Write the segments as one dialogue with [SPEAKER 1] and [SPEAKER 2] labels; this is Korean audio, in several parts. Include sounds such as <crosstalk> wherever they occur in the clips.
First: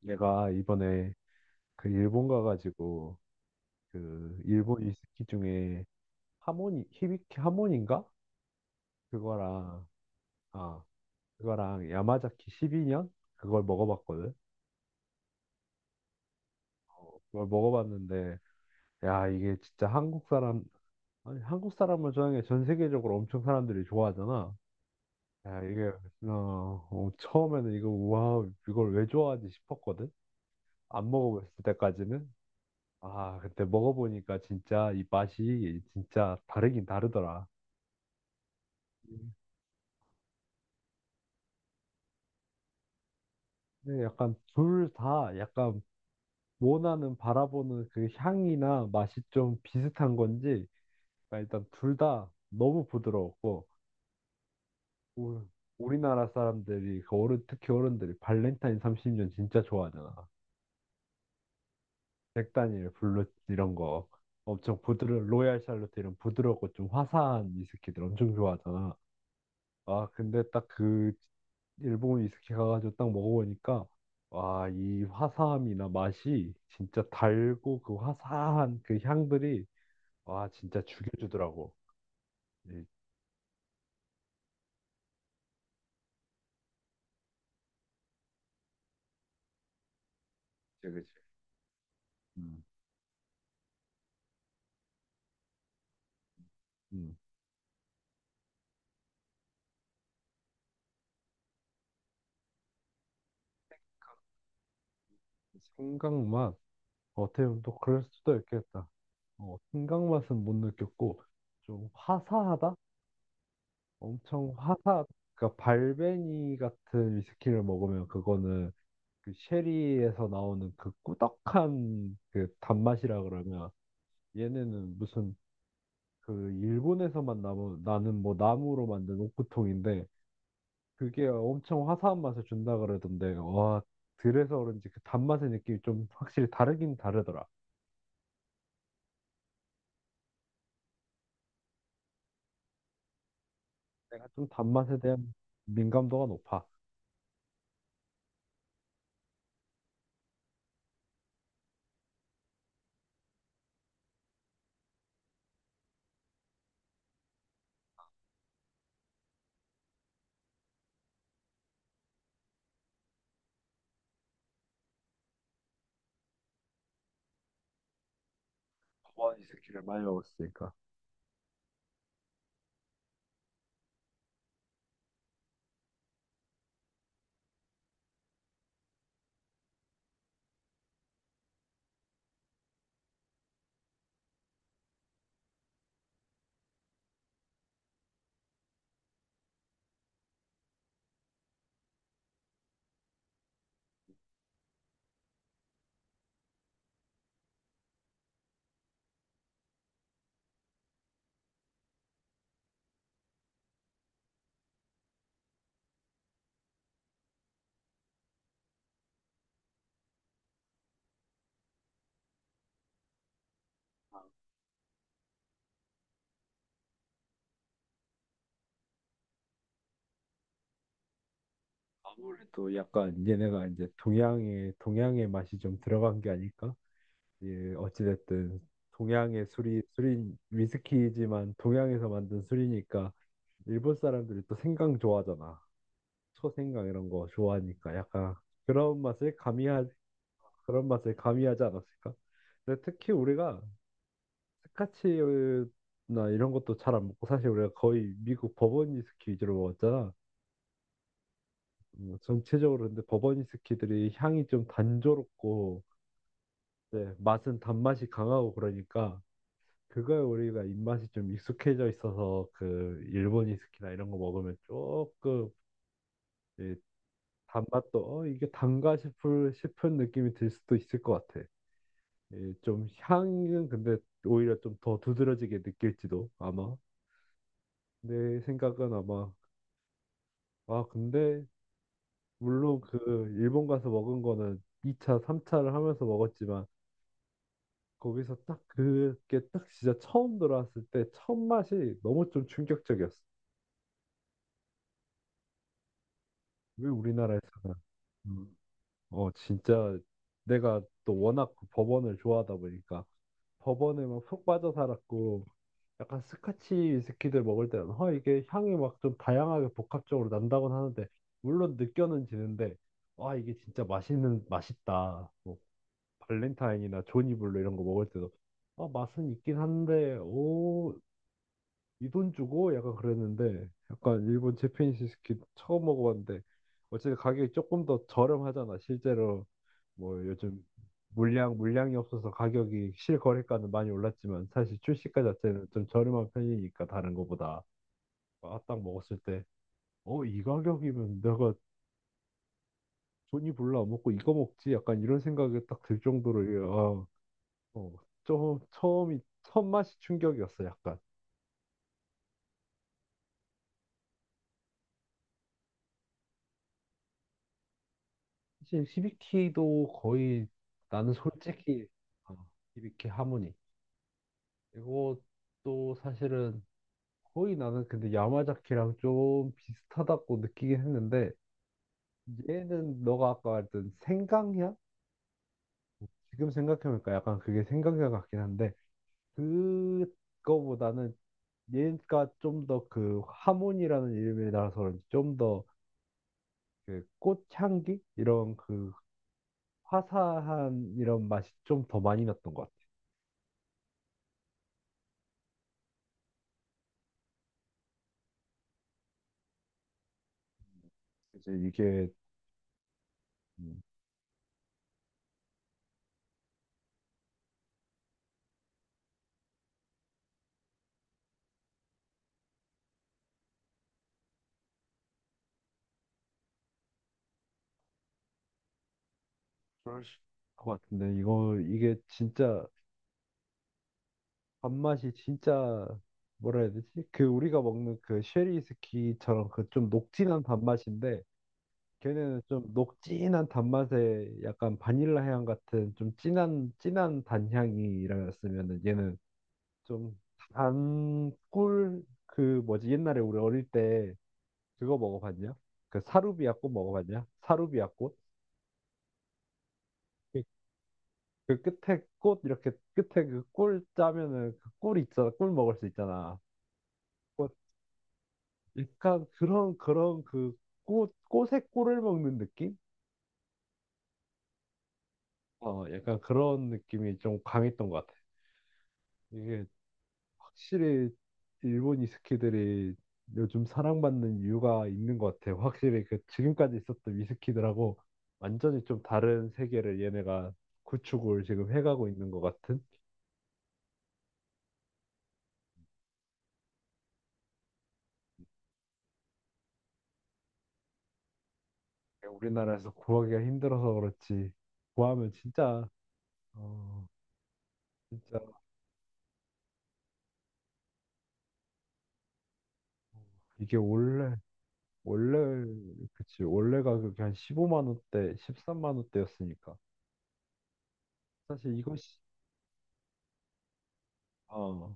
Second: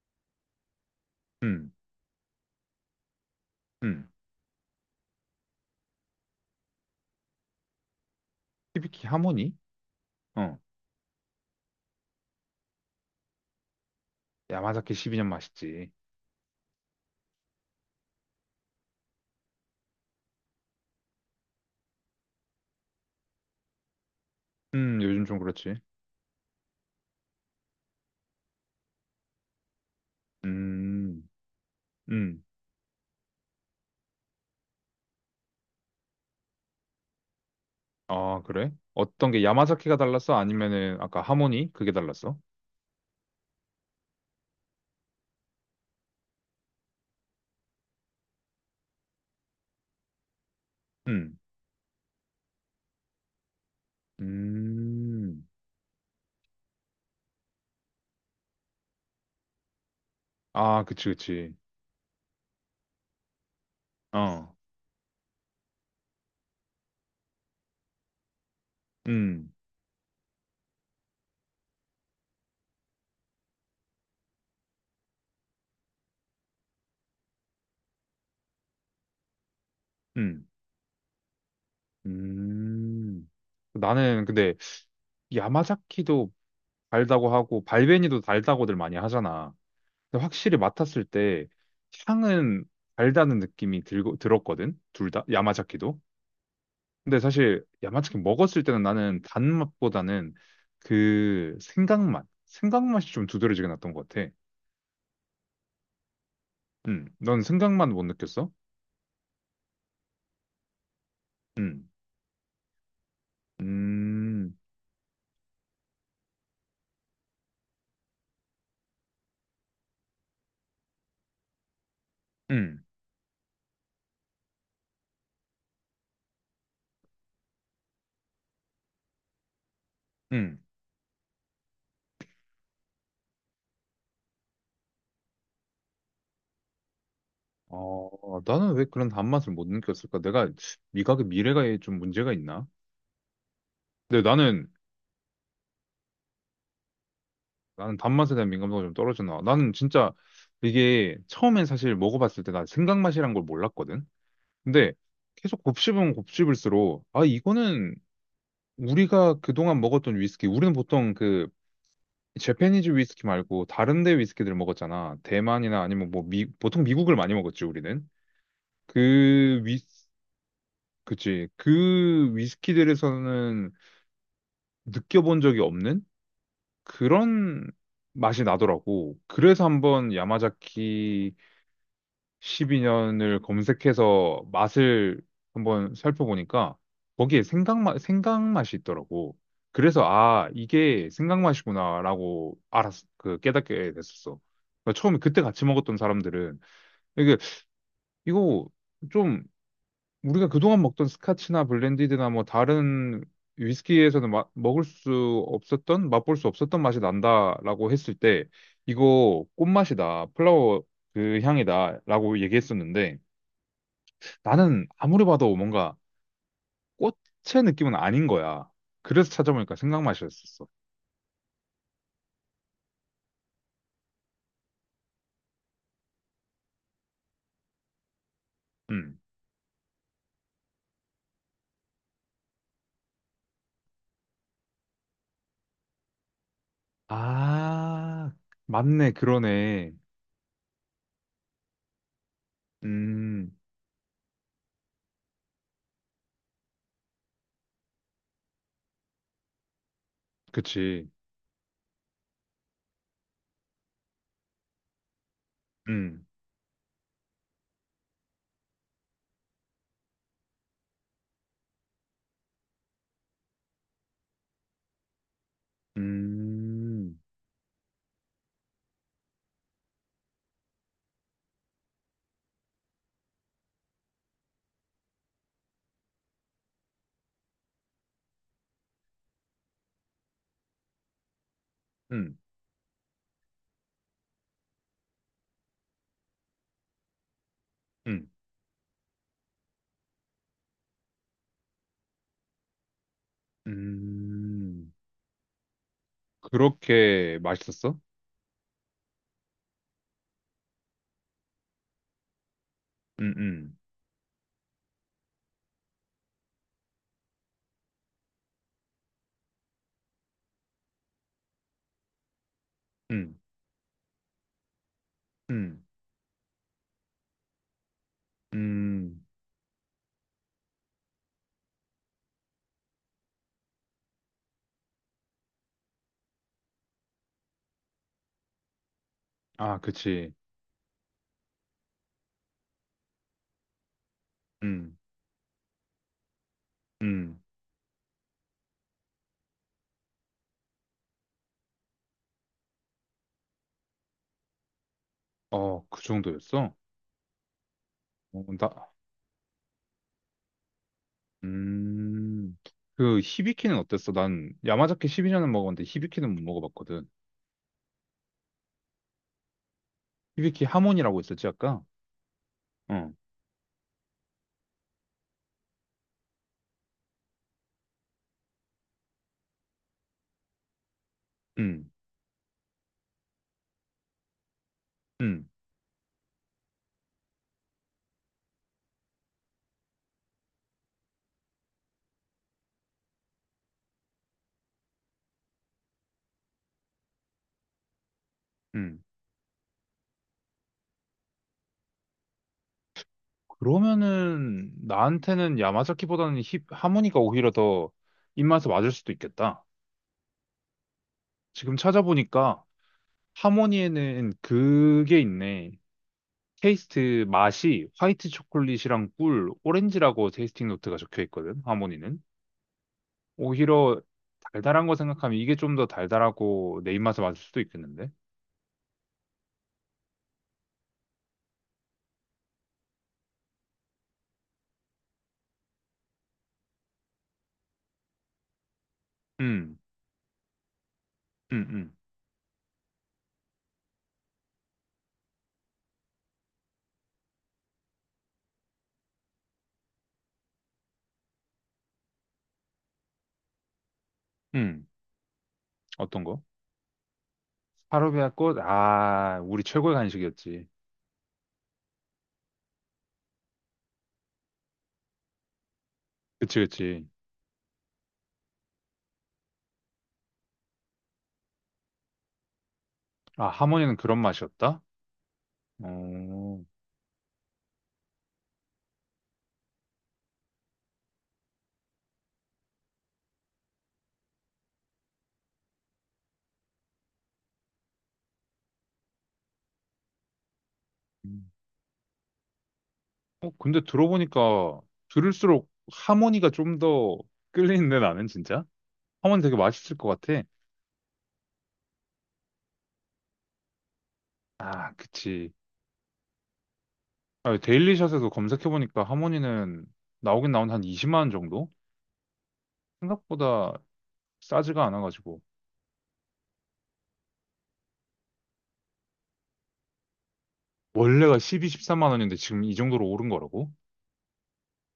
[SPEAKER 1] 내가 이번에
[SPEAKER 2] 음,
[SPEAKER 1] 그 일본 가가지고
[SPEAKER 2] 음.
[SPEAKER 1] 그 일본 위스키 중에 하모니 히비키 하모니인가
[SPEAKER 2] 히비키 하모니?
[SPEAKER 1] 그거랑
[SPEAKER 2] 어.
[SPEAKER 1] 아 그거랑 야마자키 12년 그걸 먹어봤거든.
[SPEAKER 2] 야마자키 12년 맛있지.
[SPEAKER 1] 그걸 먹어봤는데 야 이게 진짜 한국 사람 아니 한국 사람을 좋아하는 게 전 세계적으로 엄청 사람들이 좋아하잖아.
[SPEAKER 2] 요즘 좀
[SPEAKER 1] 야
[SPEAKER 2] 그렇지.
[SPEAKER 1] 이게 처음에는 이거 와 이걸 왜 좋아하지 싶었거든. 안
[SPEAKER 2] 음,
[SPEAKER 1] 먹어봤을 때까지는.
[SPEAKER 2] 음.
[SPEAKER 1] 아, 그때 먹어보니까 진짜 이 맛이 진짜 다르긴 다르더라.
[SPEAKER 2] 아, 그래? 어떤 게 야마자키가 달랐어? 아니면은 아까 하모니? 그게 달랐어?
[SPEAKER 1] 근데 약간 둘 다 약간 원하는 바라보는 그 향이나 맛이 좀 비슷한 건지
[SPEAKER 2] 음,
[SPEAKER 1] 그러니까 일단 둘 다 너무 부드러웠고 우-
[SPEAKER 2] 음.
[SPEAKER 1] 우리나라 사람들이 그 어른 특히 어른들이 발렌타인 30년 진짜 좋아하잖아.
[SPEAKER 2] 아, 그치, 그치.
[SPEAKER 1] 백단일 블루 이런 거
[SPEAKER 2] 어,
[SPEAKER 1] 엄청 부드러 로얄 샬롯 이런 부드럽고 좀 화사한 위스키들 엄청 좋아하잖아.
[SPEAKER 2] 음,
[SPEAKER 1] 아, 근데 딱 그 일본 위스키 가가지고 딱 먹어보니까 와, 이 화사함이나 맛이 진짜 달고 그 화사한 그 향들이
[SPEAKER 2] 음,
[SPEAKER 1] 와, 진짜 죽여주더라고. 이,
[SPEAKER 2] 음. 나는 근데 야마자키도 달다고 하고 발베니도 달다고들 많이 하잖아. 근데 확실히
[SPEAKER 1] 그치,
[SPEAKER 2] 맡았을
[SPEAKER 1] 그치.
[SPEAKER 2] 때
[SPEAKER 1] 음,
[SPEAKER 2] 향은 달다는 느낌이 들고 들었거든. 둘다 야마자키도.
[SPEAKER 1] 음.
[SPEAKER 2] 근데 사실 야마자키 먹었을 때는 나는 단맛보다는 그 생강맛, 생강맛이 좀 두드러지게 났던 것 같아.
[SPEAKER 1] 생강 맛.
[SPEAKER 2] 넌
[SPEAKER 1] 어떻게 보면 또
[SPEAKER 2] 생강맛 못
[SPEAKER 1] 그럴 수도
[SPEAKER 2] 느꼈어?
[SPEAKER 1] 있겠다. 어, 생강 맛은 못 느꼈고
[SPEAKER 2] 음,
[SPEAKER 1] 좀 화사하다? 엄청
[SPEAKER 2] 음,
[SPEAKER 1] 화사. 그러니까 발베니 같은 위스키를 먹으면 그거는 그 쉐리에서 나오는 그 꾸덕한 그
[SPEAKER 2] 음,
[SPEAKER 1] 단맛이라 그러면 얘네는 무슨 그 일본에서만 나무 나는 뭐 나무로 만든 옷구통인데
[SPEAKER 2] 음.
[SPEAKER 1] 그게 엄청 화사한 맛을 준다 그러던데 와 그래서 그런지 그 단맛의 느낌이 좀 확실히 다르긴 다르더라.
[SPEAKER 2] 어, 나는 왜 그런 단맛을 못 느꼈을까? 내가 미각의 미래가에 좀 문제가 있나? 근데
[SPEAKER 1] 내가 좀
[SPEAKER 2] 나는
[SPEAKER 1] 단맛에 대한 민감도가 높아.
[SPEAKER 2] 나는 단맛에 대한 민감도가 좀 떨어지나. 나는 진짜 이게 처음엔 사실 먹어봤을 때 난 생강맛이란 걸 몰랐거든. 근데 계속 곱씹으면 곱씹을수록 아 이거는 우리가 그동안 먹었던 위스키 우리는 보통 그 재패니즈 위스키 말고 다른 데 위스키들을 먹었잖아. 대만이나 아니면 뭐 보통 미국을 많이 먹었지 우리는.
[SPEAKER 1] 어이
[SPEAKER 2] 그 위,
[SPEAKER 1] 새끼를 많이 먹었으니까
[SPEAKER 2] 그치. 그 위스키들에서는 느껴본 적이 없는 그런 맛이 나더라고. 그래서 한번 야마자키 12년을 검색해서 맛을 한번 살펴보니까 거기에 생강맛, 생강맛이 있더라고. 그래서 아, 이게 생강맛이구나라고 알았, 그 깨닫게 됐었어. 그러니까 처음에 그때 같이 먹었던 사람들은 이게 이거 좀 우리가 그동안 먹던 스카치나 블렌디드나 뭐 다른 위스키에서는 먹을 수 없었던 맛볼 수 없었던 맛이 난다라고 했을 때 이거 꽃맛이다 플라워 그 향이다라고 얘기했었는데 나는 아무리 봐도 뭔가 꽃의 느낌은 아닌 거야. 그래서 찾아보니까 생강맛이었었어.
[SPEAKER 1] 아무래도 약간 얘네가 이제 동양의 맛이 좀 들어간 게 아닐까? 예, 어찌됐든
[SPEAKER 2] 음.
[SPEAKER 1] 동양의 술이 술인 위스키지만 동양에서 만든 술이니까 일본 사람들이 또 생강 좋아하잖아. 초생강 이런 거 좋아하니까
[SPEAKER 2] 아,
[SPEAKER 1] 약간 그런
[SPEAKER 2] 맞네,
[SPEAKER 1] 맛을 가미하
[SPEAKER 2] 그러네.
[SPEAKER 1] 그런 맛을 가미하지 않았을까? 근데 특히
[SPEAKER 2] 음,
[SPEAKER 1] 우리가 스카치나 이런 것도 잘 안 먹고 사실 우리가 거의 미국 버번 위스키 위주로 먹었잖아.
[SPEAKER 2] 그치.
[SPEAKER 1] 전체적으로 근데 버번 위스키들이 향이 좀 단조롭고
[SPEAKER 2] 음,
[SPEAKER 1] 네, 맛은 단맛이 강하고 그러니까 그거에 우리가 입맛이 좀 익숙해져 있어서 그 일본이스키나 이런 거 먹으면 조금 이
[SPEAKER 2] 음,
[SPEAKER 1] 단맛도 이게 단가 싶을 싶은 느낌이 들 수도 있을 것 같아. 이좀 향은 근데 오히려 좀 더 두드러지게 느낄지도 아마. 내 생각은 아마. 근데
[SPEAKER 2] 음,
[SPEAKER 1] 물론 그 일본 가서 먹은 거는 2차, 3차를 하면서 먹었지만
[SPEAKER 2] 음,
[SPEAKER 1] 거기서 딱 그게 딱 진짜 처음 들어왔을 때 첫 맛이 너무 좀 충격적이었어.
[SPEAKER 2] 음.
[SPEAKER 1] 왜
[SPEAKER 2] 그렇게
[SPEAKER 1] 우리나라에서는
[SPEAKER 2] 맛있었어?
[SPEAKER 1] 음. 진짜 내가 또 워낙 그 버번을 좋아하다 보니까
[SPEAKER 2] 음, 음,
[SPEAKER 1] 버번에 막 푹 빠져 살았고 약간 스카치 위스키들 먹을 때는 이게 향이 막 좀 다양하게 복합적으로 난다곤 하는데 물론 느껴는 지는데 와
[SPEAKER 2] 음,
[SPEAKER 1] 이게 진짜 맛있는 맛있다. 뭐
[SPEAKER 2] 음,
[SPEAKER 1] 발렌타인이나 조니블루 이런 거 먹을 때도 아
[SPEAKER 2] 음.
[SPEAKER 1] 맛은 있긴 한데 오 이 돈 주고 약간 그랬는데 약간 일본 제페니스 스키 처음 먹어봤는데 어쨌든 가격이 조금 더 저렴하잖아. 실제로
[SPEAKER 2] 아,
[SPEAKER 1] 뭐
[SPEAKER 2] 그치.
[SPEAKER 1] 요즘 물량이 없어서 가격이 실거래가는 많이 올랐지만 사실
[SPEAKER 2] 음,
[SPEAKER 1] 출시가 자체는 좀 저렴한 편이니까 다른
[SPEAKER 2] 음.
[SPEAKER 1] 거보다 아, 딱 먹었을 때 이 가격이면 내가 돈이 별로 안 먹고 이거 먹지 약간 이런 생각이 딱
[SPEAKER 2] 어,
[SPEAKER 1] 들
[SPEAKER 2] 그
[SPEAKER 1] 정도로 이게,
[SPEAKER 2] 정도였어?
[SPEAKER 1] 아, 어,
[SPEAKER 2] 어,
[SPEAKER 1] 좀 처음이 첫 맛이 충격이었어 약간.
[SPEAKER 2] 음, 그 히비키는 어땠어? 난 야마자키 12년은 먹어봤는데 히비키는 못 먹어봤거든.
[SPEAKER 1] 사실 시비키도 거의.
[SPEAKER 2] 히비키
[SPEAKER 1] 나는
[SPEAKER 2] 하몬이라고 있었지 아까?
[SPEAKER 1] 솔직히 어, 1키
[SPEAKER 2] 어,
[SPEAKER 1] 하모니 이것도 사실은 거의 나는 근데 야마자키랑 좀 비슷하다고 느끼긴 했는데
[SPEAKER 2] 음,
[SPEAKER 1] 얘는 너가 아까 말했던 생강향?
[SPEAKER 2] 음,
[SPEAKER 1] 지금 생각해보니까 약간 그게 생강향 같긴 한데 그거보다는 얘가 좀 더 그 하모니라는 이름이라서 좀더 그 꽃향기 이런 그
[SPEAKER 2] 음.
[SPEAKER 1] 화사한 이런 맛이 좀 더 많이 났던 것 같아.
[SPEAKER 2] 그러면은 나한테는 야마자키보다는 하모니가 오히려 더 입맛에 맞을 수도 있겠다.
[SPEAKER 1] 이제
[SPEAKER 2] 지금
[SPEAKER 1] 이게.
[SPEAKER 2] 찾아보니까
[SPEAKER 1] 음,
[SPEAKER 2] 하모니에는 그게 있네. 테이스트 맛이 화이트 초콜릿이랑 꿀, 오렌지라고 테이스팅 노트가 적혀 있거든. 하모니는. 오히려 달달한 거 생각하면 이게 좀 더 달달하고 내 입맛에 맞을 수도 있겠는데?
[SPEAKER 1] 그러실 것 같은데 이거 이게 진짜 밥맛이 진짜 뭐라 해야 되지? 그 우리가 먹는 그 쉐리 스키처럼 그
[SPEAKER 2] 음,
[SPEAKER 1] 좀 녹진한 밥맛인데
[SPEAKER 2] 음, 음,
[SPEAKER 1] 걔네는 좀 녹진한 단맛에 약간 바닐라 향 같은 좀 진한 진한 단향이라면은 얘는 좀 단 꿀 그 뭐지 옛날에 우리 어릴 때
[SPEAKER 2] 음.
[SPEAKER 1] 그거 먹어봤냐? 그
[SPEAKER 2] 어떤 거?
[SPEAKER 1] 사루비아 꽃 먹어봤냐? 사루비아 꽃?
[SPEAKER 2] 파르베아 꽃? 아, 우리 최고의
[SPEAKER 1] 그
[SPEAKER 2] 간식이었지.
[SPEAKER 1] 그 끝에 꽃 이렇게 끝에 그 꿀 짜면은 그 꿀이 있잖아. 꿀 먹을 수 있잖아.
[SPEAKER 2] 그치, 그치.
[SPEAKER 1] 꽃 약간 그런 그 꽃의 꿀을 먹는 느낌?
[SPEAKER 2] 아, 하모니는 그런 맛이었다?
[SPEAKER 1] 어, 약간
[SPEAKER 2] 어,
[SPEAKER 1] 그런 느낌이 좀 강했던 것 같아. 이게 확실히 일본 위스키들이 요즘 사랑받는 이유가 있는 것 같아. 확실히 그 지금까지 있었던 위스키들하고 완전히 좀 다른 세계를 얘네가 구축을
[SPEAKER 2] 음.
[SPEAKER 1] 지금 해가고 있는 것 같은.
[SPEAKER 2] 어, 근데 들어보니까 들을수록 하모니가 좀 더 끌리는데 나는 진짜? 하모니 되게 맛있을 것 같아.
[SPEAKER 1] 우리나라에서 구하기가 힘들어서 그렇지.
[SPEAKER 2] 아,
[SPEAKER 1] 구하면
[SPEAKER 2] 그치.
[SPEAKER 1] 진짜 어,
[SPEAKER 2] 아, 데일리샷에서
[SPEAKER 1] 진짜
[SPEAKER 2] 검색해보니까 하모니는 나오긴 나온 한 20만 원 정도? 생각보다
[SPEAKER 1] 이게 원래
[SPEAKER 2] 싸지가 않아가지고.
[SPEAKER 1] 원래 그치, 원래 가격이 한 15만 원대, 13만 원대였으니까
[SPEAKER 2] 원래가 12,
[SPEAKER 1] 사실
[SPEAKER 2] 13만
[SPEAKER 1] 이것이
[SPEAKER 2] 원인데 지금 이 정도로 오른 거라고?
[SPEAKER 1] 어,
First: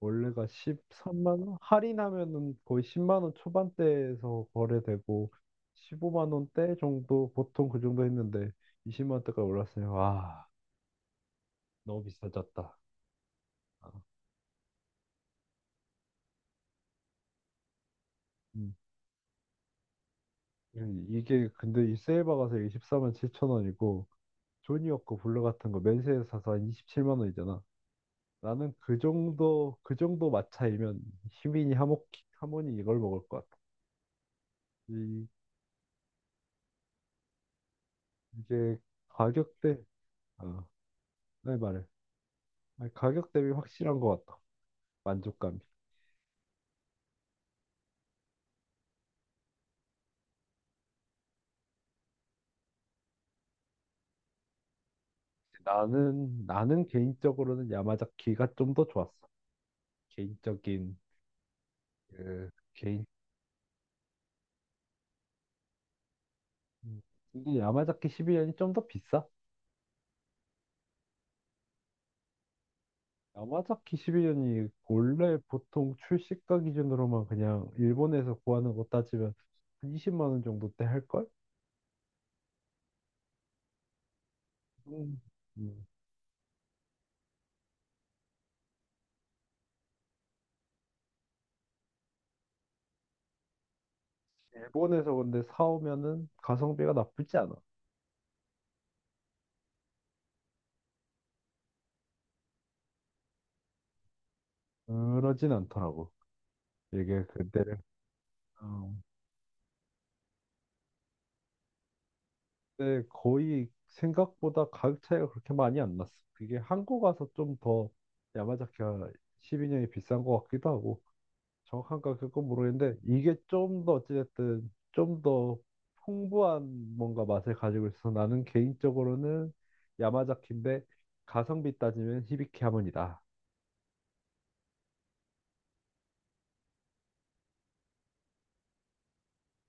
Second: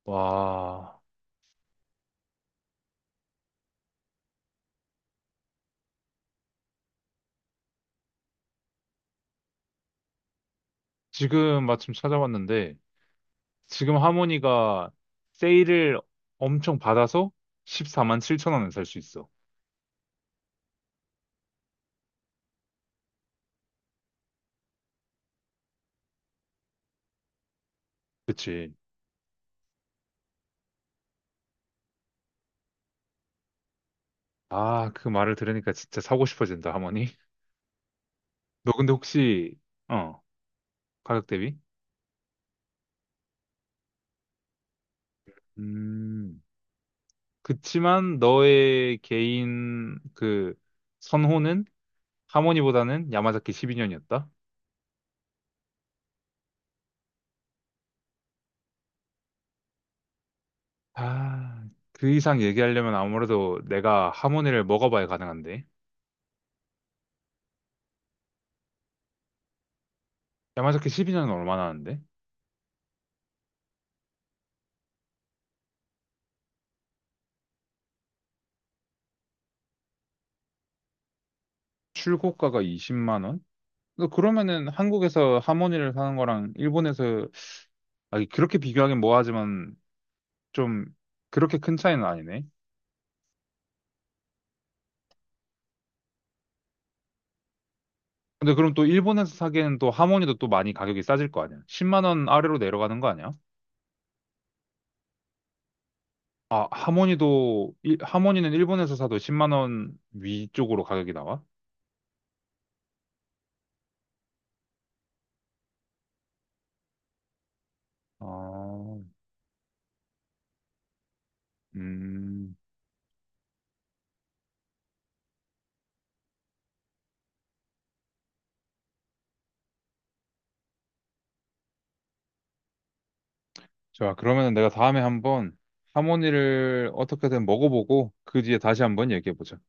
[SPEAKER 1] 원래가
[SPEAKER 2] 와,
[SPEAKER 1] 13만 원 할인하면은 거의 10만 원 초반대에서 거래되고 15만 원대 정도 보통 그 정도 했는데 20만 원대까지 올랐어요. 와,
[SPEAKER 2] 지금 마침
[SPEAKER 1] 너무
[SPEAKER 2] 찾아봤는데
[SPEAKER 1] 비싸졌다. 아,
[SPEAKER 2] 지금 하모니가 세일을 엄청 받아서 14만 7천 원에
[SPEAKER 1] 음.
[SPEAKER 2] 살 수 있어.
[SPEAKER 1] 이게 근데 이 세일바 가서 십4만 7천 원이고 조니워거 블루 같은 거 맨세에서 사서 한 27만 원이잖아. 나는
[SPEAKER 2] 그치?
[SPEAKER 1] 그 정도, 그 정도 마차이면 희민이 하모니 이걸 먹을 것 같아.
[SPEAKER 2] 아, 그
[SPEAKER 1] 이,
[SPEAKER 2] 말을 들으니까 진짜 사고 싶어진다, 하모니. <laughs> 너
[SPEAKER 1] 이게
[SPEAKER 2] 근데 혹시,
[SPEAKER 1] 가격대,
[SPEAKER 2] 어,
[SPEAKER 1] 어,
[SPEAKER 2] 가격
[SPEAKER 1] 네,
[SPEAKER 2] 대비?
[SPEAKER 1] 말해. 아니, 가격 대비 확실한 것 같아. 만족감이.
[SPEAKER 2] 음, 그치만 너의 개인 그 선호는 하모니보다는 야마자키 12년이었다?
[SPEAKER 1] 나는 개인적으로는 야마자키가 좀 더 좋았어. 개인적인,
[SPEAKER 2] 아, 그 이상
[SPEAKER 1] 그,
[SPEAKER 2] 얘기하려면
[SPEAKER 1] 개인.
[SPEAKER 2] 아무래도 내가 하모니를 먹어봐야 가능한데.
[SPEAKER 1] 음. 근데 야마자키 1이년이 좀 더 비싸?
[SPEAKER 2] 야마자키 12년은 얼마나 하는데?
[SPEAKER 1] 야마자키 1이년이 원래 보통 출시가 기준으로만 그냥 일본에서 구하는 거 따지면 한 20만 원 정도 때 할걸?
[SPEAKER 2] 출고가가 20만 원? 너 그러면은
[SPEAKER 1] 음.
[SPEAKER 2] 한국에서
[SPEAKER 1] 음.
[SPEAKER 2] 하모니를 사는 거랑 일본에서 아, 그렇게 비교하긴 뭐하지만 좀 그렇게 큰 차이는 아니네.
[SPEAKER 1] 일본에서 근데 사오면은 가성비가 나쁘지 않아.
[SPEAKER 2] 근데 그럼 또 일본에서 사기에는 또 하모니도 또 많이 가격이 싸질 거 아니야? 10만 원 아래로 내려가는 거 아니야?
[SPEAKER 1] 그러진 않더라고.
[SPEAKER 2] 아,
[SPEAKER 1] 이게 그때
[SPEAKER 2] 하모니도 하모니는
[SPEAKER 1] 어,
[SPEAKER 2] 일본에서 사도 10만 원 위쪽으로 가격이 나와?
[SPEAKER 1] 근데 거의 생각보다 가격 차이가 그렇게 많이 안 났어. 그게 한국 와서 좀 더
[SPEAKER 2] 아,
[SPEAKER 1] 야마자키가 12년이 비싼 것 같기도 하고 정확한 가격은
[SPEAKER 2] 음.
[SPEAKER 1] 모르겠는데 이게 좀 더 어찌됐든 좀 더 풍부한 뭔가 맛을 가지고 있어서 나는 개인적으로는 야마자키인데 가성비 따지면 히비키 하모니다.
[SPEAKER 2] 좋아 그러면 내가 다음에 한번 하모니를 어떻게든 먹어보고 그 뒤에 다시 한번 얘기해보자.